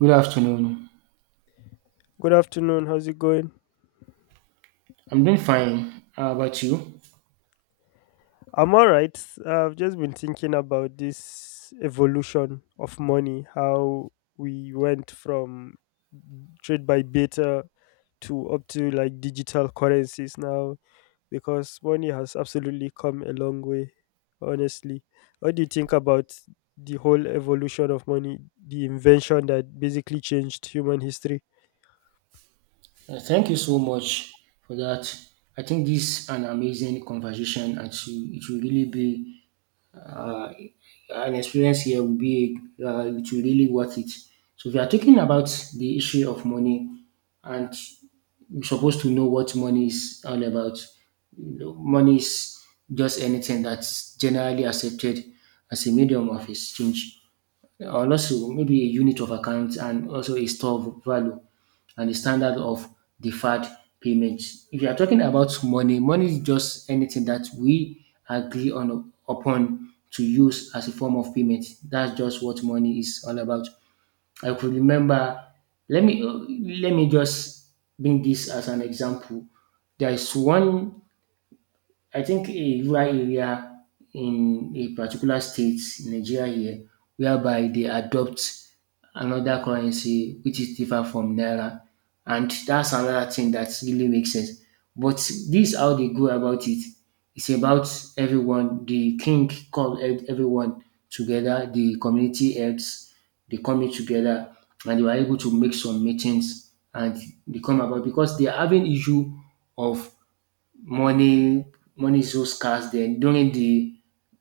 Good afternoon. Good afternoon. How's it going? I'm doing fine. How about you? I'm all right. I've just been thinking about this evolution of money, how we went from trade by beta to up to like digital currencies now, because money has absolutely come a long way, honestly. What do you think about the whole evolution of money, the invention that basically changed human history? Thank you so much for that. I think this is an amazing conversation, and it will really be uh, an experience here. Will be it will really worth it. So we are talking about the issue of money, and you're supposed to know what money is all about. You know, money is just anything that's generally accepted as a medium of exchange, and also maybe a unit of account, and also a store of value and the standard of deferred payments. If you are talking about money, money is just anything that we agree on upon to use as a form of payment. That's just what money is all about. I could remember. Let me let me just bring this as an example. There is one, I think, a rural area in a particular state, Nigeria here, whereby they adopt another currency which is different from naira, and that's another thing that really makes sense. But this how they go about it. It's about everyone. The king called everyone together. The community heads, they come in together and they were able to make some meetings, and they come about because they are having issue of money. Money is so scarce then. During the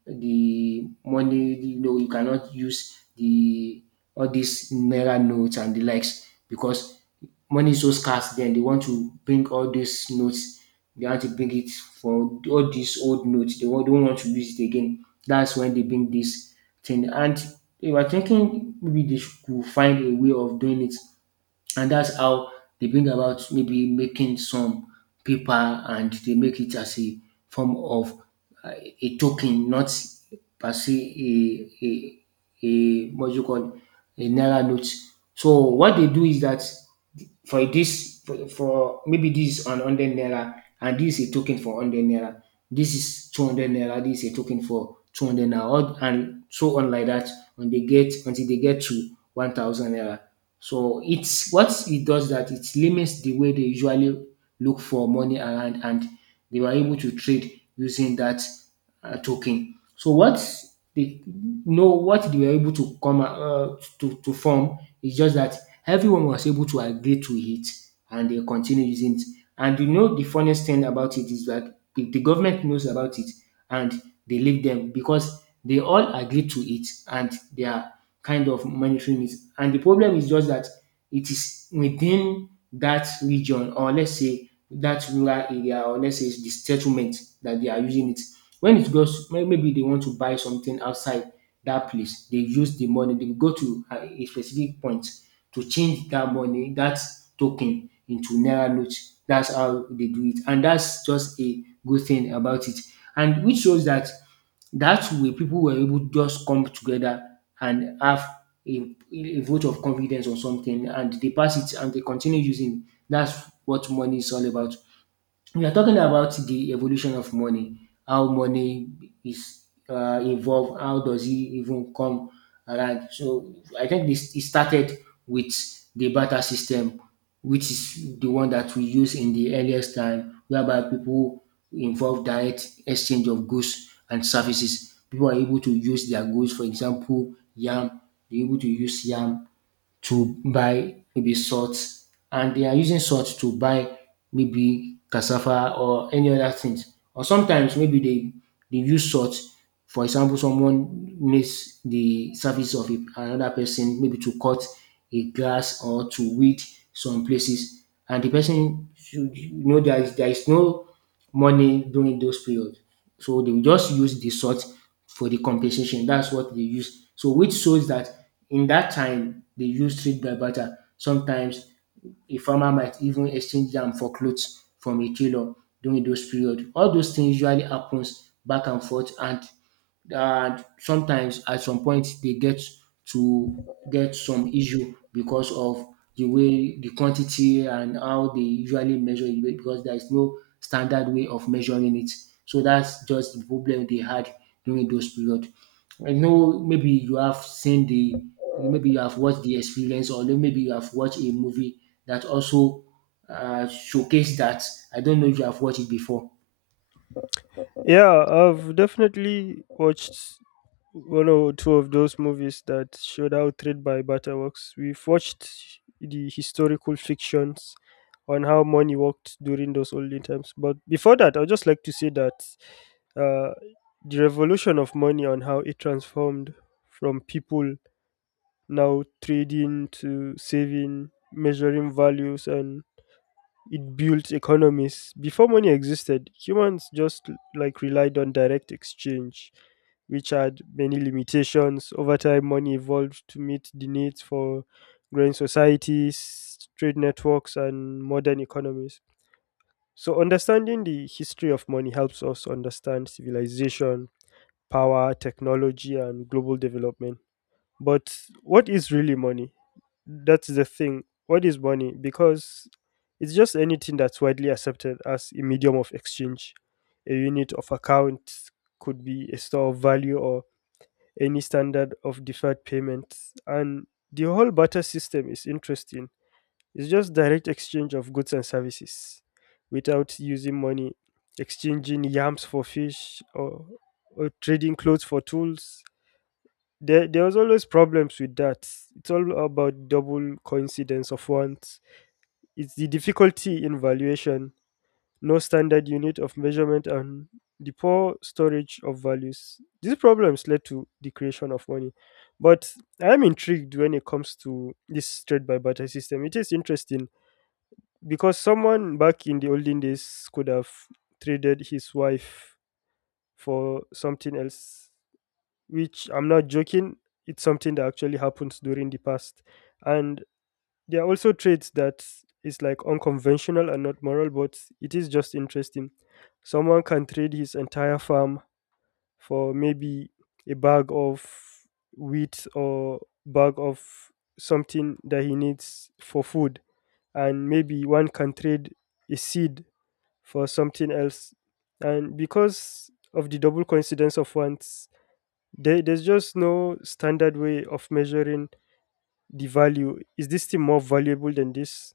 the money, you know, you cannot use the all these naira notes and the likes because money is so scarce then. They want to bring all these notes, they want to bring it for all these old notes, they don't want to use it again. That's when they bring this thing, and they were thinking maybe they should could find a way of doing it. And that's how they bring about maybe making some paper, and they make it as a form of uh, a token, not per se a what you call a naira note. So what they do is that for this for maybe this is on 100 naira, and this is a token for 100 naira. This is 200 naira, this is a token for 200 naira, and so on like that, when they get, until they get to 1000 naira. So it's what it does that it limits the way they usually look for money around, and they were able to trade using that token. So what they know, what they were able to come to form is just that everyone was able to agree to it and they continue using it. And you know the funniest thing about it is that the government knows about it, and they leave them because they all agree to it and they are kind of monitoring it. And the problem is just that it is within that region, or let's say that rural area, or let's say it's the settlement that they are using it. When it goes, maybe they want to buy something outside that place, they use the money, they go to a specific point to change that money, that token, into naira note. That's how they do it, and that's just a good thing about it. And which shows that that way people were able to just come together and have a vote of confidence or something, and they pass it and they continue using it. That's what money is all about. We are talking about the evolution of money, how money is evolved, how does it even come around. So I think this it started with the barter system, which is the one that we use in the earliest time, whereby people involve direct exchange of goods and services. People are able to use their goods, for example, yam, they're able to use yam to buy maybe salt, and they are using salt to buy maybe cassava or any other things. Or sometimes maybe they use salt. For example, someone makes the service of another person, maybe to cut a grass or to weed some places, and the person should, you know, there is no money during those periods. So they will just use the salt for the compensation. That's what they use. So which shows that in that time they used trade by barter. Sometimes a farmer might even exchange them for clothes from a tailor during those period. All those things usually happens back and forth, and sometimes at some point they get to get some issue because of the way the quantity and how they usually measure it, because there is no standard way of measuring it. So that's just the problem they had during those period. I know maybe you have seen the, maybe you have watched the experience, or maybe you have watched a movie that also showcase that. I don't know if you have watched it before. Yeah, I've definitely watched one or two of those movies that showed how trade by butter works. We've watched the historical fictions on how money worked during those olden times. But before that, I'd just like to say that uh, the revolution of money on how it transformed from people now trading to saving, measuring values, and it built economies. Before money existed, humans just like relied on direct exchange, which had many limitations. Over time, money evolved to meet the needs for growing societies, trade networks, and modern economies. So, understanding the history of money helps us understand civilization, power, technology, and global development. But what is really money? That's the thing. What is money? Because it's just anything that's widely accepted as a medium of exchange. A unit of account could be a store of value or any standard of deferred payment. And the whole barter system is interesting. It's just direct exchange of goods and services without using money, exchanging yams for fish, or trading clothes for tools, there was always problems with that. It's all about double coincidence of wants. It's the difficulty in valuation, no standard unit of measurement, and the poor storage of values. These problems led to the creation of money. But I am intrigued when it comes to this trade by barter system. It is interesting because someone back in the olden days could have traded his wife for something else, which I'm not joking, it's something that actually happens during the past. And there are also traits that is like unconventional and not moral, but it is just interesting. Someone can trade his entire farm for maybe a bag of wheat or bag of something that he needs for food. And maybe one can trade a seed for something else. And because of the double coincidence of wants, there's just no standard way of measuring the value. Is this thing more valuable than this?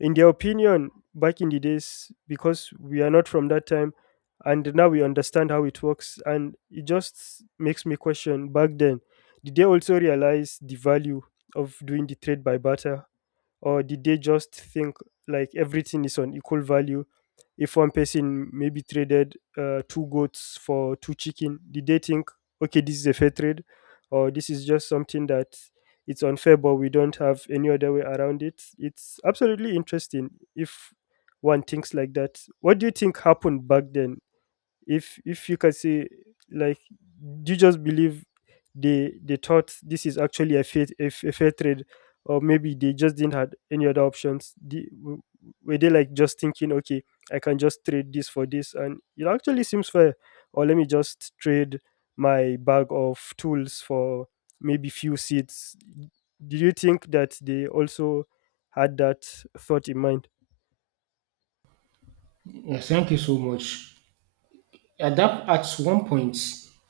In their opinion, back in the days, because we are not from that time, and now we understand how it works, and it just makes me question back then, did they also realize the value of doing the trade by barter? Or did they just think like everything is on equal value? If one person maybe traded two goats for two chicken, did they think, okay, this is a fair trade, or this is just something that it's unfair, but we don't have any other way around it? It's absolutely interesting if one thinks like that. What do you think happened back then? If you can say, like, do you just believe they thought this is actually a fair trade, or maybe they just didn't had any other options? Were they like just thinking, okay, I can just trade this for this and it actually seems fair, or let me just trade my bag of tools for maybe few seats? Do you think that they also had that thought in mind? Yeah, thank you so much. At that at one point,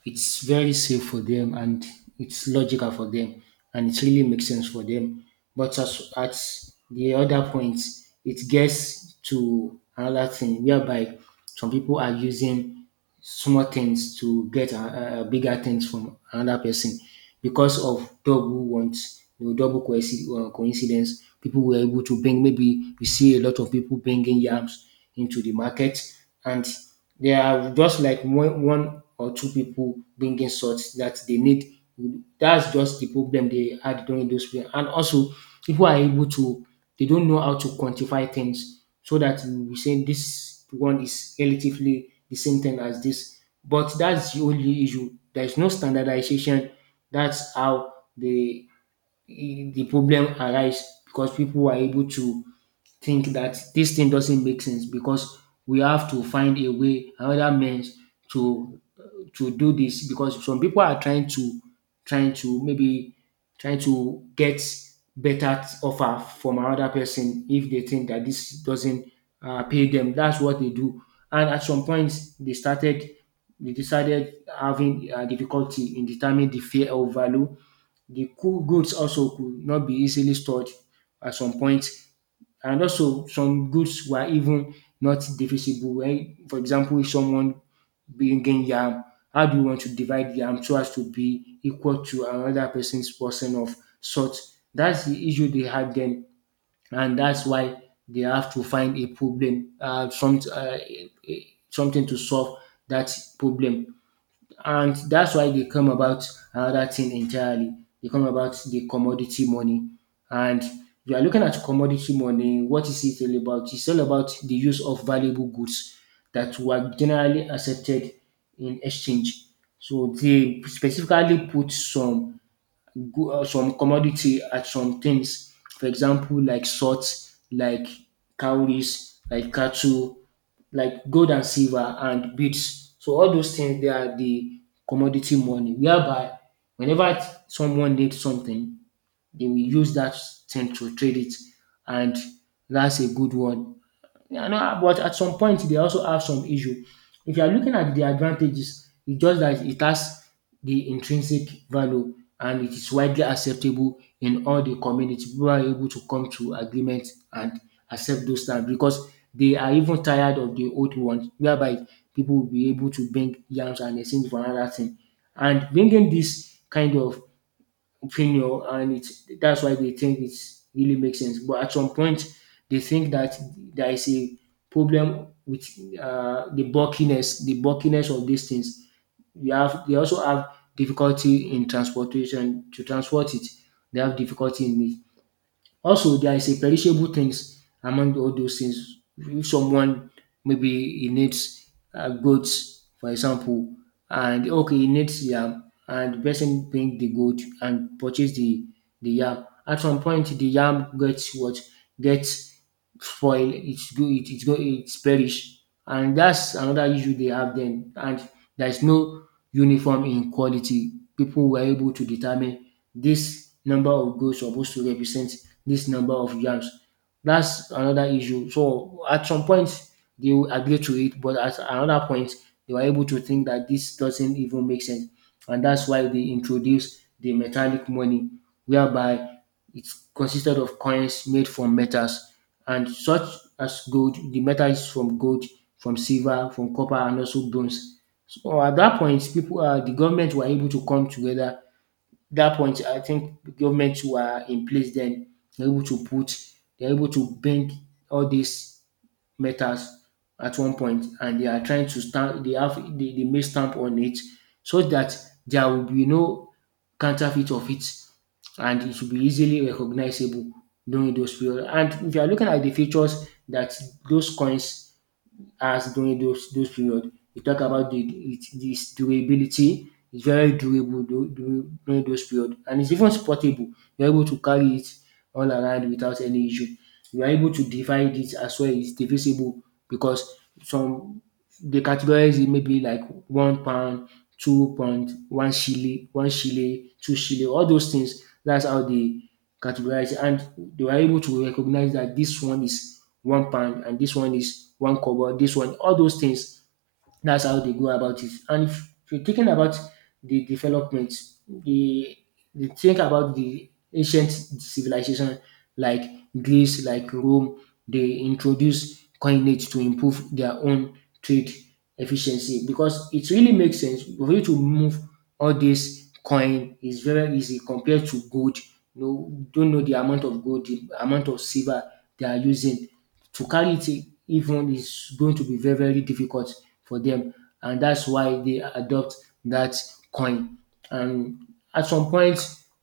it's very safe for them, and it's logical for them, and it really makes sense for them. But as at the other point, it gets to another thing whereby some people are using small things to get a bigger things from another person because of double wants, you know, double coincidence. People were able to bring, maybe we see a lot of people bringing yams into the market, and there are just like one or two people bringing salt that they need. That's just the problem they had during those period. And also, people are able to, they don't know how to quantify things so that we say this one is relatively the same thing as this. But that's the only issue. There is no standardization. That's how the problem arise, because people are able to think that this thing doesn't make sense, because we have to find a way, another means, to do this because some people are trying to, trying to maybe trying to get better offer from another person if they think that this doesn't pay them. That's what they do. And at some point, they started they decided having difficulty in determining the fair or value. The cool goods also could not be easily stored at some point, and also some goods were even not divisible. Right, for example, if someone bringing yam, how do you want to divide yam so as to be equal to another person's portion of salt? That's the issue they had then, and that's why they have to find a problem, something to solve that problem, and that's why they come about another thing entirely. They come about the commodity money, and you are looking at commodity money. What is it all about? It's all about the use of valuable goods that were generally accepted in exchange. So they specifically put some some commodity at some things. For example, like salt, like cowries, like cattle, like gold and silver and beads. So all those things, they are the commodity money, whereby whenever someone needs something, they will use that thing to trade it, and that's a good one. I know, ah, but at some point they also have some issue. If you are looking at the advantages, it's just that it has the intrinsic value, and it is widely acceptable in all the community. People are able to come to agreement and accept those terms because they are even tired of the old ones, whereby people will be able to bring yams and exchange for another thing. And bringing this kind of opinion, and it's that's why they think it really makes sense. But at some point they think that there is a problem with the bulkiness, of these things. You have, they also have difficulty in transportation, to transport it, they have difficulty in it. Also, there is a perishable things among all those things. If someone maybe he needs goats, for example, and okay, he needs yam, and the person bring the goat and purchase the yam. At some point, the yam gets what, gets spoil. It's perish, and that's another issue they have then. And there is no uniform in quality. People were able to determine this number of goats supposed to represent this number of yams. That's another issue. So at some point they will agree to it, but at another point they were able to think that this doesn't even make sense, and that's why they introduced the metallic money, whereby it consisted of coins made from metals, and such as gold. The metal is from gold, from silver, from copper, and also bronze. So at that point, people, the government were able to come together. That point, I think governments were in place then. They're able to put, they're able to bring all these metals at one point, and they are trying to stamp. They make stamp on it so that there will be no counterfeit of it, and it should be easily recognizable during those period. And if you are looking at the features that those coins has during those period. We talk about the its durability. It's very durable during those period, and it's even portable. You're able to carry it all around without any issue. You are able to divide it as well. It's divisible because some they categorize it maybe like one pound, two pound, one shilling, two shilling, all those things. That's how they categorize it. And they were able to recognize that this one is one pound and this one is one kobo, this one, all those things, that's how they go about it. And if you're thinking about the development, the they think about the ancient civilization like Greece, like Rome, they introduce coinage to improve their own trade efficiency, because it really makes sense for you to move all this coin is very easy compared to gold. You don't know the amount of gold, the amount of silver they are using to carry it even is going to be very, very difficult for them, and that's why they adopt that coin. And at some point,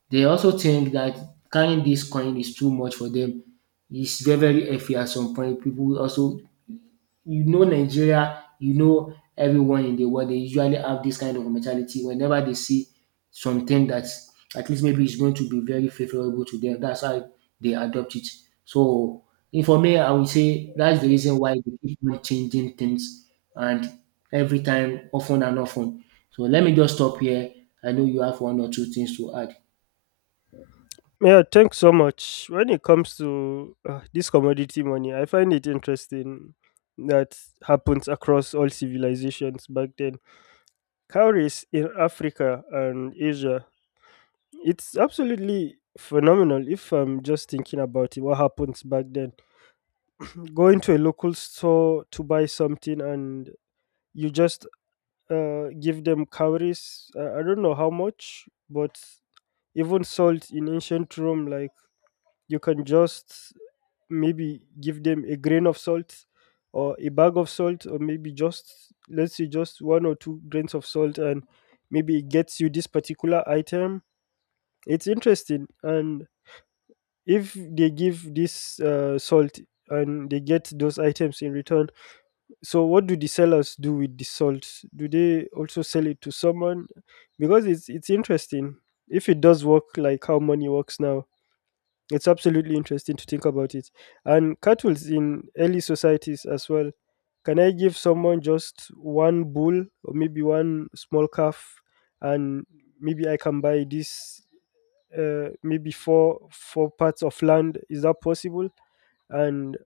they also think that carrying this coin is too much for them. It's very, very heavy at some point. People also, you know, Nigeria, you know, everyone in the world, they usually have this kind of mentality whenever they see something that at least maybe is going to be very favorable to them. That's how they adopt it. So, if for me, I would say that's the reason why they keep on changing things and every time, often and often. So, let me just stop here. I know you have one or two things to add. Yeah, thanks so much. When it comes to this commodity money, I find it interesting that happens across all civilizations back then. Cowries in Africa and Asia, it's absolutely phenomenal if I'm just thinking about it, what happens back then. Going to a local store to buy something and you just give them cowries, I don't know how much. But even salt in ancient Rome, like, you can just maybe give them a grain of salt or a bag of salt, or maybe just let's say just one or two grains of salt, and maybe it gets you this particular item. It's interesting. And if they give this salt and they get those items in return, so what do the sellers do with the salt? Do they also sell it to someone? Because it's interesting. If it does work like how money works now, it's absolutely interesting to think about it. And cattle's in early societies as well, can I give someone just one bull or maybe one small calf, and maybe I can buy this, maybe four parts of land? Is that possible? And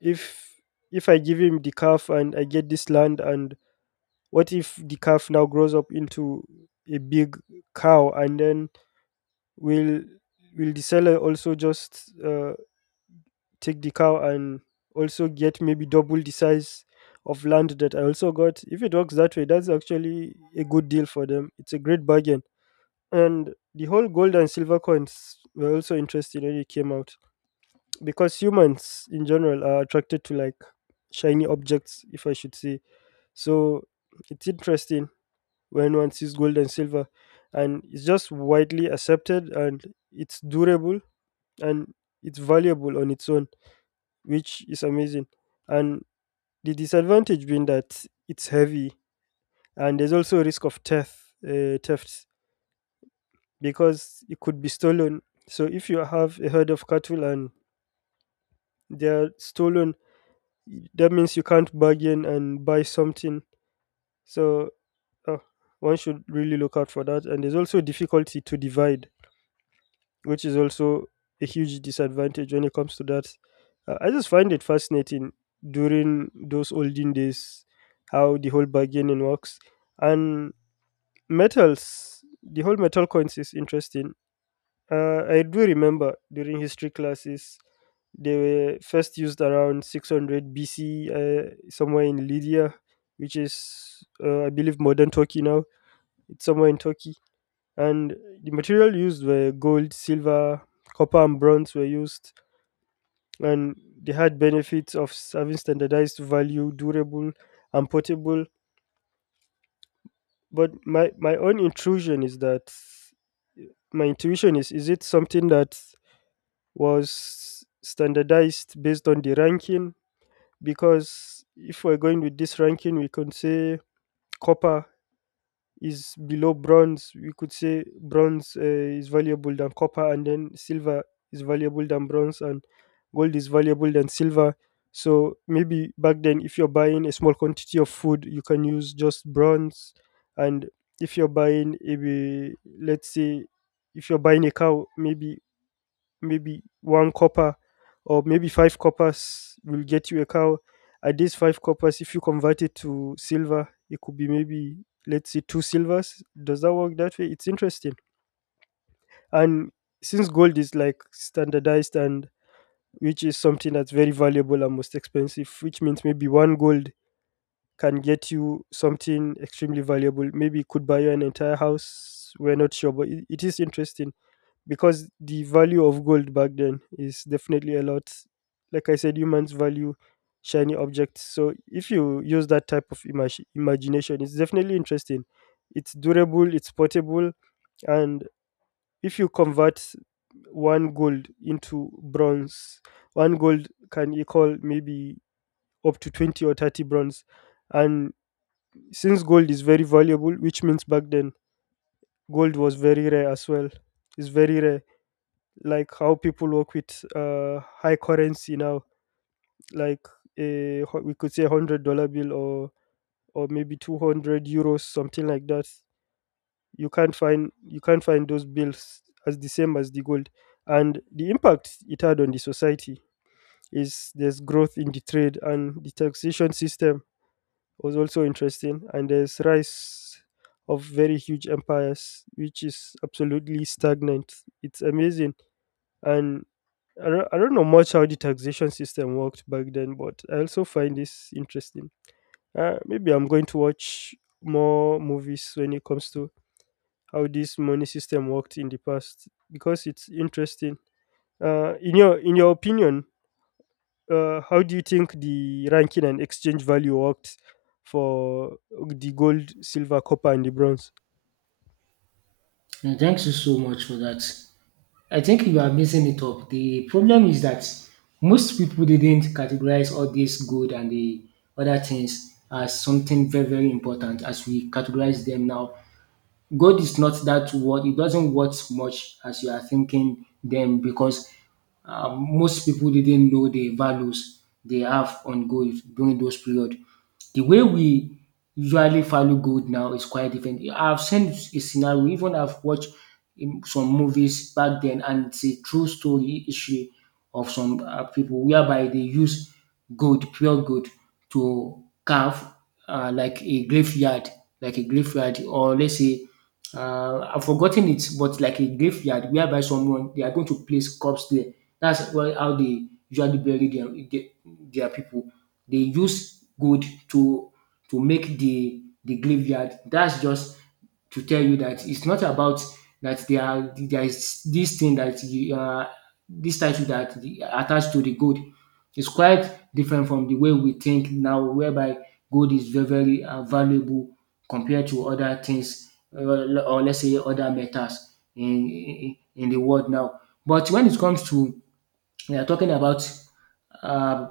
if if I give him the calf and I get this land, and what if the calf now grows up into a big cow, and then will will the seller also just take the cow and also get maybe double the size of land that I also got? If it works that way, that's actually a good deal for them. It's a great bargain. And the whole gold and silver coins were also interesting when it came out, because humans in general are attracted to like shiny objects, if I should say. So it's interesting when one sees gold and silver, and it's just widely accepted and it's durable, and it's valuable on its own, which is amazing. And the disadvantage being that it's heavy, and there's also a risk of theft, theft, because it could be stolen. So if you have a herd of cattle and they are stolen, that means you can't bargain and buy something. So, uh, one should really look out for that. And there's also difficulty to divide, which is also a huge disadvantage when it comes to that. I just find it fascinating during those olden days how the whole bargaining works. And metals, the whole metal coins is interesting. I do remember during history classes, they were first used around 600 BC, somewhere in Lydia, which is, I believe, modern Turkey now. It's somewhere in Turkey, and the material used were gold, silver, copper, and bronze were used, and they had benefits of having standardized value, durable, and portable. But my own intrusion is that my intuition is it something that was standardized based on the ranking? Because if we're going with this ranking, we can say copper is below bronze. We could say bronze, is valuable than copper, and then silver is valuable than bronze, and gold is valuable than silver. So maybe back then, if you're buying a small quantity of food, you can use just bronze. And if you're buying a, let's say, if you're buying a cow, maybe, maybe one copper or maybe five coppers will get you a cow. At these five coppers, if you convert it to silver, it could be maybe, let's say two silvers. Does that work that way? It's interesting. And since gold is like standardized and which is something that's very valuable and most expensive, which means maybe one gold can get you something extremely valuable. Maybe it could buy you an entire house. We're not sure, but it is interesting, because the value of gold back then is definitely a lot. Like I said, humans value shiny objects. So if you use that type of imagination, it's definitely interesting. It's durable, it's portable, and if you convert one gold into bronze, one gold can equal maybe up to 20 or 30 bronze. And since gold is very valuable, which means back then gold was very rare as well. It's very rare, like how people work with high currency now, like we could say $100 bill, or maybe €200, something like that. You can't find those bills as the same as the gold. And the impact it had on the society is, there's growth in the trade, and the taxation system was also interesting, and there's rise of very huge empires, which is absolutely stagnant. It's amazing. And I don't know much how the taxation system worked back then, but I also find this interesting. Maybe I'm going to watch more movies when it comes to how this money system worked in the past, because it's interesting. In your opinion, how do you think the ranking and exchange value worked for the gold, silver, copper, and the bronze? And thanks you so much for that. I think you are missing it up. The problem is that most people didn't categorize all this good and the other things as something very, very important as we categorize them now. God is not that what it doesn't worth much as you are thinking them because most people didn't know the values they have on gold during those period. The way we usually value gold now is quite different. I've seen a scenario, even I've watched in some movies back then, and it's a true story issue of some people whereby they use gold, pure gold, to carve uh, like a graveyard, like a graveyard, or let's say I've forgotten it, but like a graveyard whereby someone they are going to place corpse there. That's why how they usually bury their people. They use gold to make the graveyard. That's just to tell you that it's not about that there are there is this thing that you are this title that the, attached to the gold. Is quite different from the way we think now, whereby gold is very very valuable compared to other things or let's say other metals in the world now. But when it comes to we are talking about um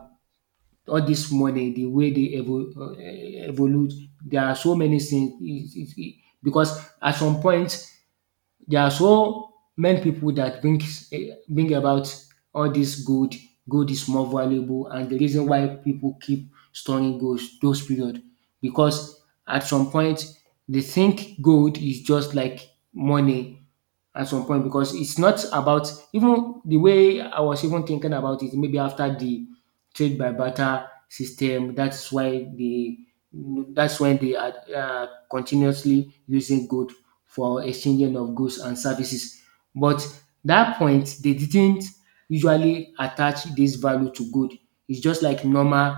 all this money, the way they evolve, there are so many things. Because at some point there are so many people that bring about all this gold. Gold is more valuable, and the reason why people keep storing gold those period because at some point they think gold is just like money at some point, because it's not about even the way I was even thinking about it, maybe after the trade by barter system, that's why they that's when they are continuously using gold for exchanging of goods and services. But that point, they didn't usually attach this value to gold. It's just like normal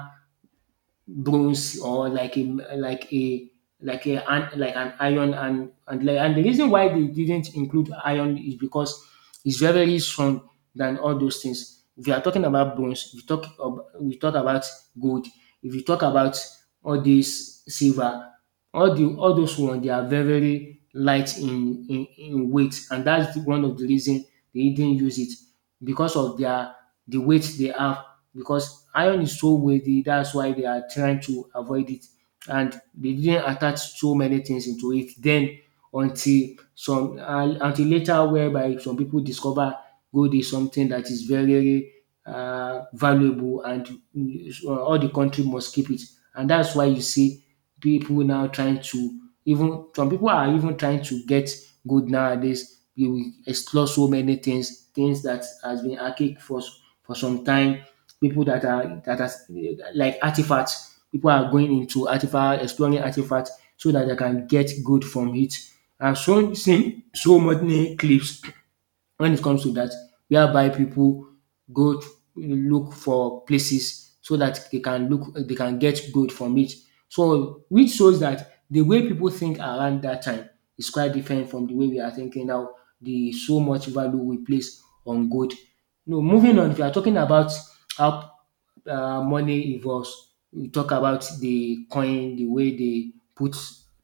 bronze or like a like a like like an iron, and like and the reason why they didn't include iron is because it's very very strong than all those things. If you are talking about bronze, we talk about gold. If you talk about all this silver, all those ones they are very very light in weight, and that's one of the reason they didn't use it because of their the weight they have, because iron is so weighty that's why they are trying to avoid it, and they didn't attach so many things into it then until some until later whereby some people discover gold is something that is very very valuable and all the country must keep it, and that's why you see people now trying to even some people are even trying to get gold nowadays. You will explore so many things, things that has been archaic for some time, people that are like artifacts. People are going into artifact, exploring artifacts so that they can get good from it. I've shown seen so many clips when it comes to that, whereby people go to look for places so that they can look they can get gold from it. So which shows that the way people think around that time is quite different from the way we are thinking now. The so much value we place on gold. No, moving on. If you are talking about how money evolves, we talk about the coin, the way they put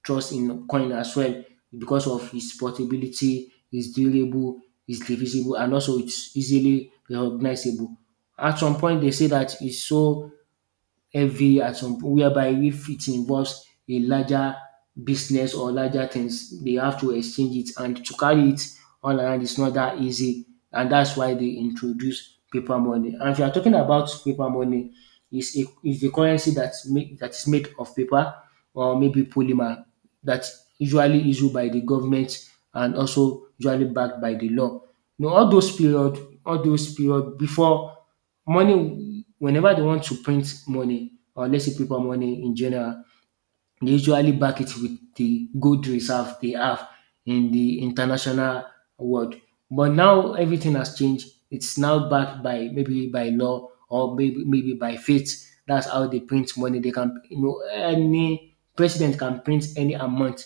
trust in coin as well because of its portability, its durable, it's divisible, and also it's easily recognizable. At some point they say that it's so heavy at some point whereby if it involves a larger business or larger things, they have to exchange it, and to carry it all around is not that easy. And that's why they introduce paper money. And if you are talking about paper money, is a currency that is made of paper or maybe polymer that usually issued by the government and also usually backed by the law. You know all those period before money, whenever they want to print money or let's say paper money in general, they usually back it with the gold reserve they have in the international world. But now everything has changed. It's now backed by maybe by law or maybe maybe by faith. That's how they print money. They can, you know, any president can print any amount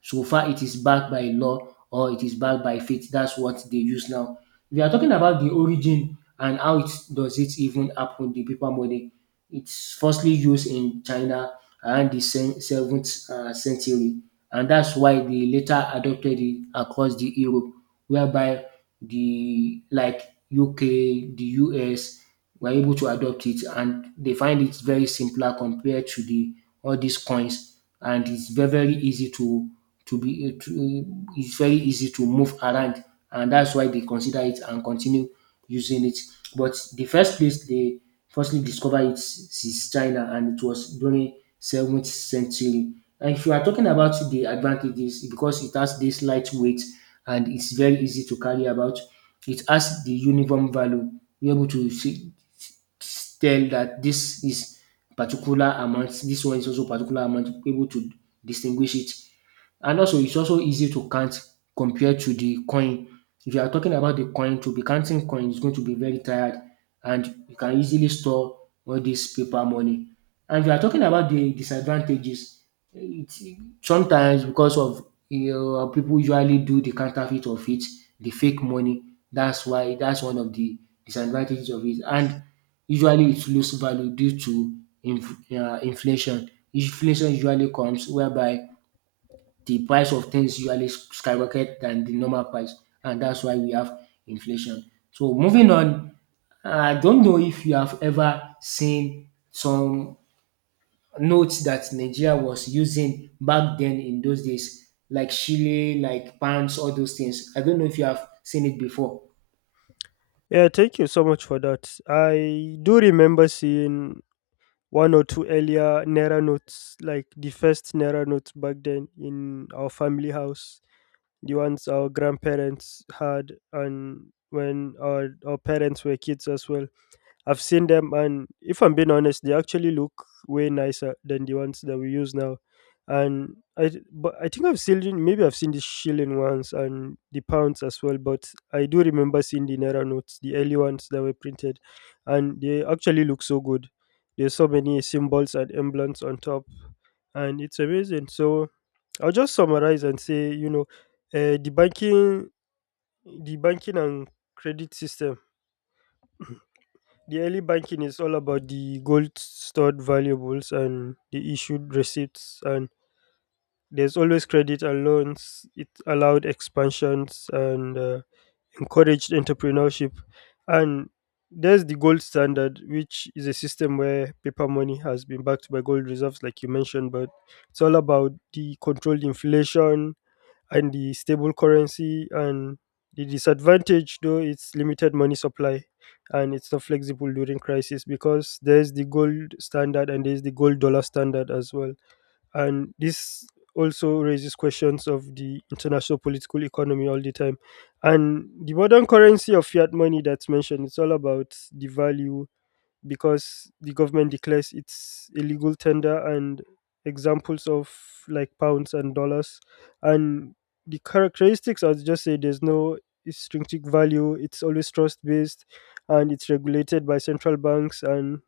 so far it is backed by law or it is backed by faith. That's what they use now. We are talking about the origin and how it does it even happen, the paper money. It's firstly used in China around the 7th century, and that's why they later adopted it across the Europe, whereby the like UK, the US were able to adopt it, and they find it very simpler compared to the all these coins, and it's very very easy to be eh, to eh, it's very easy to move around, and that's why they consider it and continue using it. But the first place they firstly discovered it is China, and it was during 7th century. And if you are talking about the advantages, because it has this lightweight and it's very easy to carry about, it has the uniform value. You're able to see, tell that this is particular amount, this one is also particular amount, able to distinguish it, and also it's also easy to count compared to the coin. If you are talking about the coin, to be counting coin is going to be very tired, and you can easily store all this paper money. And if you are talking about the disadvantages, it's sometimes because of, you know, people usually do the counterfeit of it, the fake money. That's why that's one of the disadvantages of it. And usually it lose value due to inflation. Inflation usually comes whereby the price of things usually skyrocket than the normal price, and that's why we have inflation. So moving on, I don't know if you have ever seen some notes that Nigeria was using back then in those days, like Chile, like pounds, all those things. I don't know if you have seen it before. Yeah, thank you so much for that. I do remember seeing one or two earlier Naira notes, like the first Naira notes back then in our family house, the ones our grandparents had and when our parents were kids as well. I've seen them, and if I'm being honest, they actually look way nicer than the ones that we use now. And but I think I've seen, maybe I've seen the shilling ones and the pounds as well. But I do remember seeing the naira notes, the early ones that were printed, and they actually look so good. There's so many symbols and emblems on top, and it's amazing. So I'll just summarize and say, you know, uh, the banking, the banking and credit system. The early banking is all about the gold stored valuables and the issued receipts, and there's always credit and loans. It allowed expansions and encouraged entrepreneurship, and there's the gold standard, which is a system where paper money has been backed by gold reserves, like you mentioned. But it's all about the controlled inflation, and the stable currency, and the disadvantage though, it's limited money supply, and it's not flexible during crisis, because there's the gold standard and there's the gold dollar standard as well, and this also raises questions of the international political economy all the time. And the modern currency of fiat money that's mentioned, it's all about the value, because the government declares it's illegal tender, and examples of, like, pounds and dollars. And the characteristics, I'll just say, there's no intrinsic value, it's always trust based, and it's regulated by central banks, and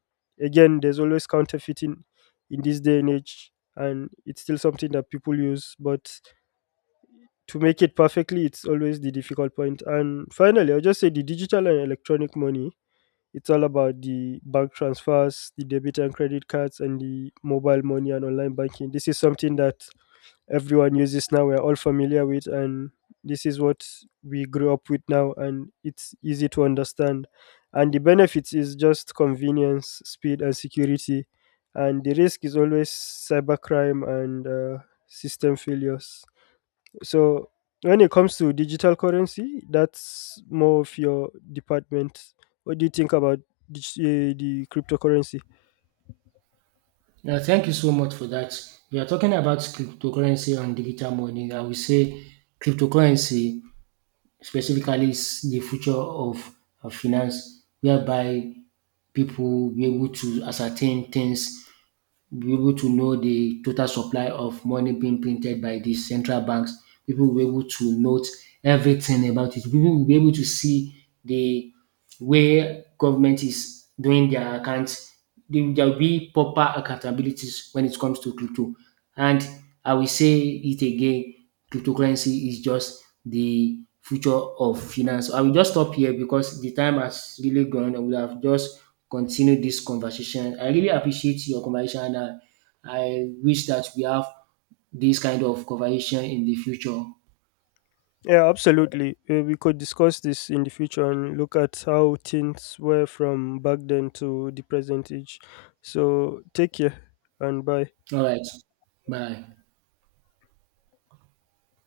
again, there's always counterfeiting in this day and age, and it's still something that people use, but to make it perfectly, it's always the difficult point. And finally, I'll just say the digital and electronic money, it's all about the bank transfers, the debit and credit cards, and the mobile money and online banking. This is something that everyone uses now. We're all familiar with, and this is what we grew up with now, and it's easy to understand. And the benefits is just convenience, speed, and security. And the risk is always cybercrime and system failures. So when it comes to digital currency, that's more of your department. What do you think about the cryptocurrency? Now, thank you so much for that. We are talking about cryptocurrency and digital money. I will say cryptocurrency specifically is the future of finance, whereby people be able to ascertain things, be able to know the total supply of money being printed by the central banks. People will be able to note everything about it. People will be able to see the where government is doing their accounts, there will be proper accountabilities when it comes to crypto. And I will say it again, cryptocurrency is just the future of finance. I will just stop here because the time has really gone. I would have just continued this conversation. I really appreciate your conversation, and I wish that we have this kind of conversation in the future. All Yeah, absolutely. We could discuss this in the future and look at how things were from back then to the present age. So take care and bye. right. Bye.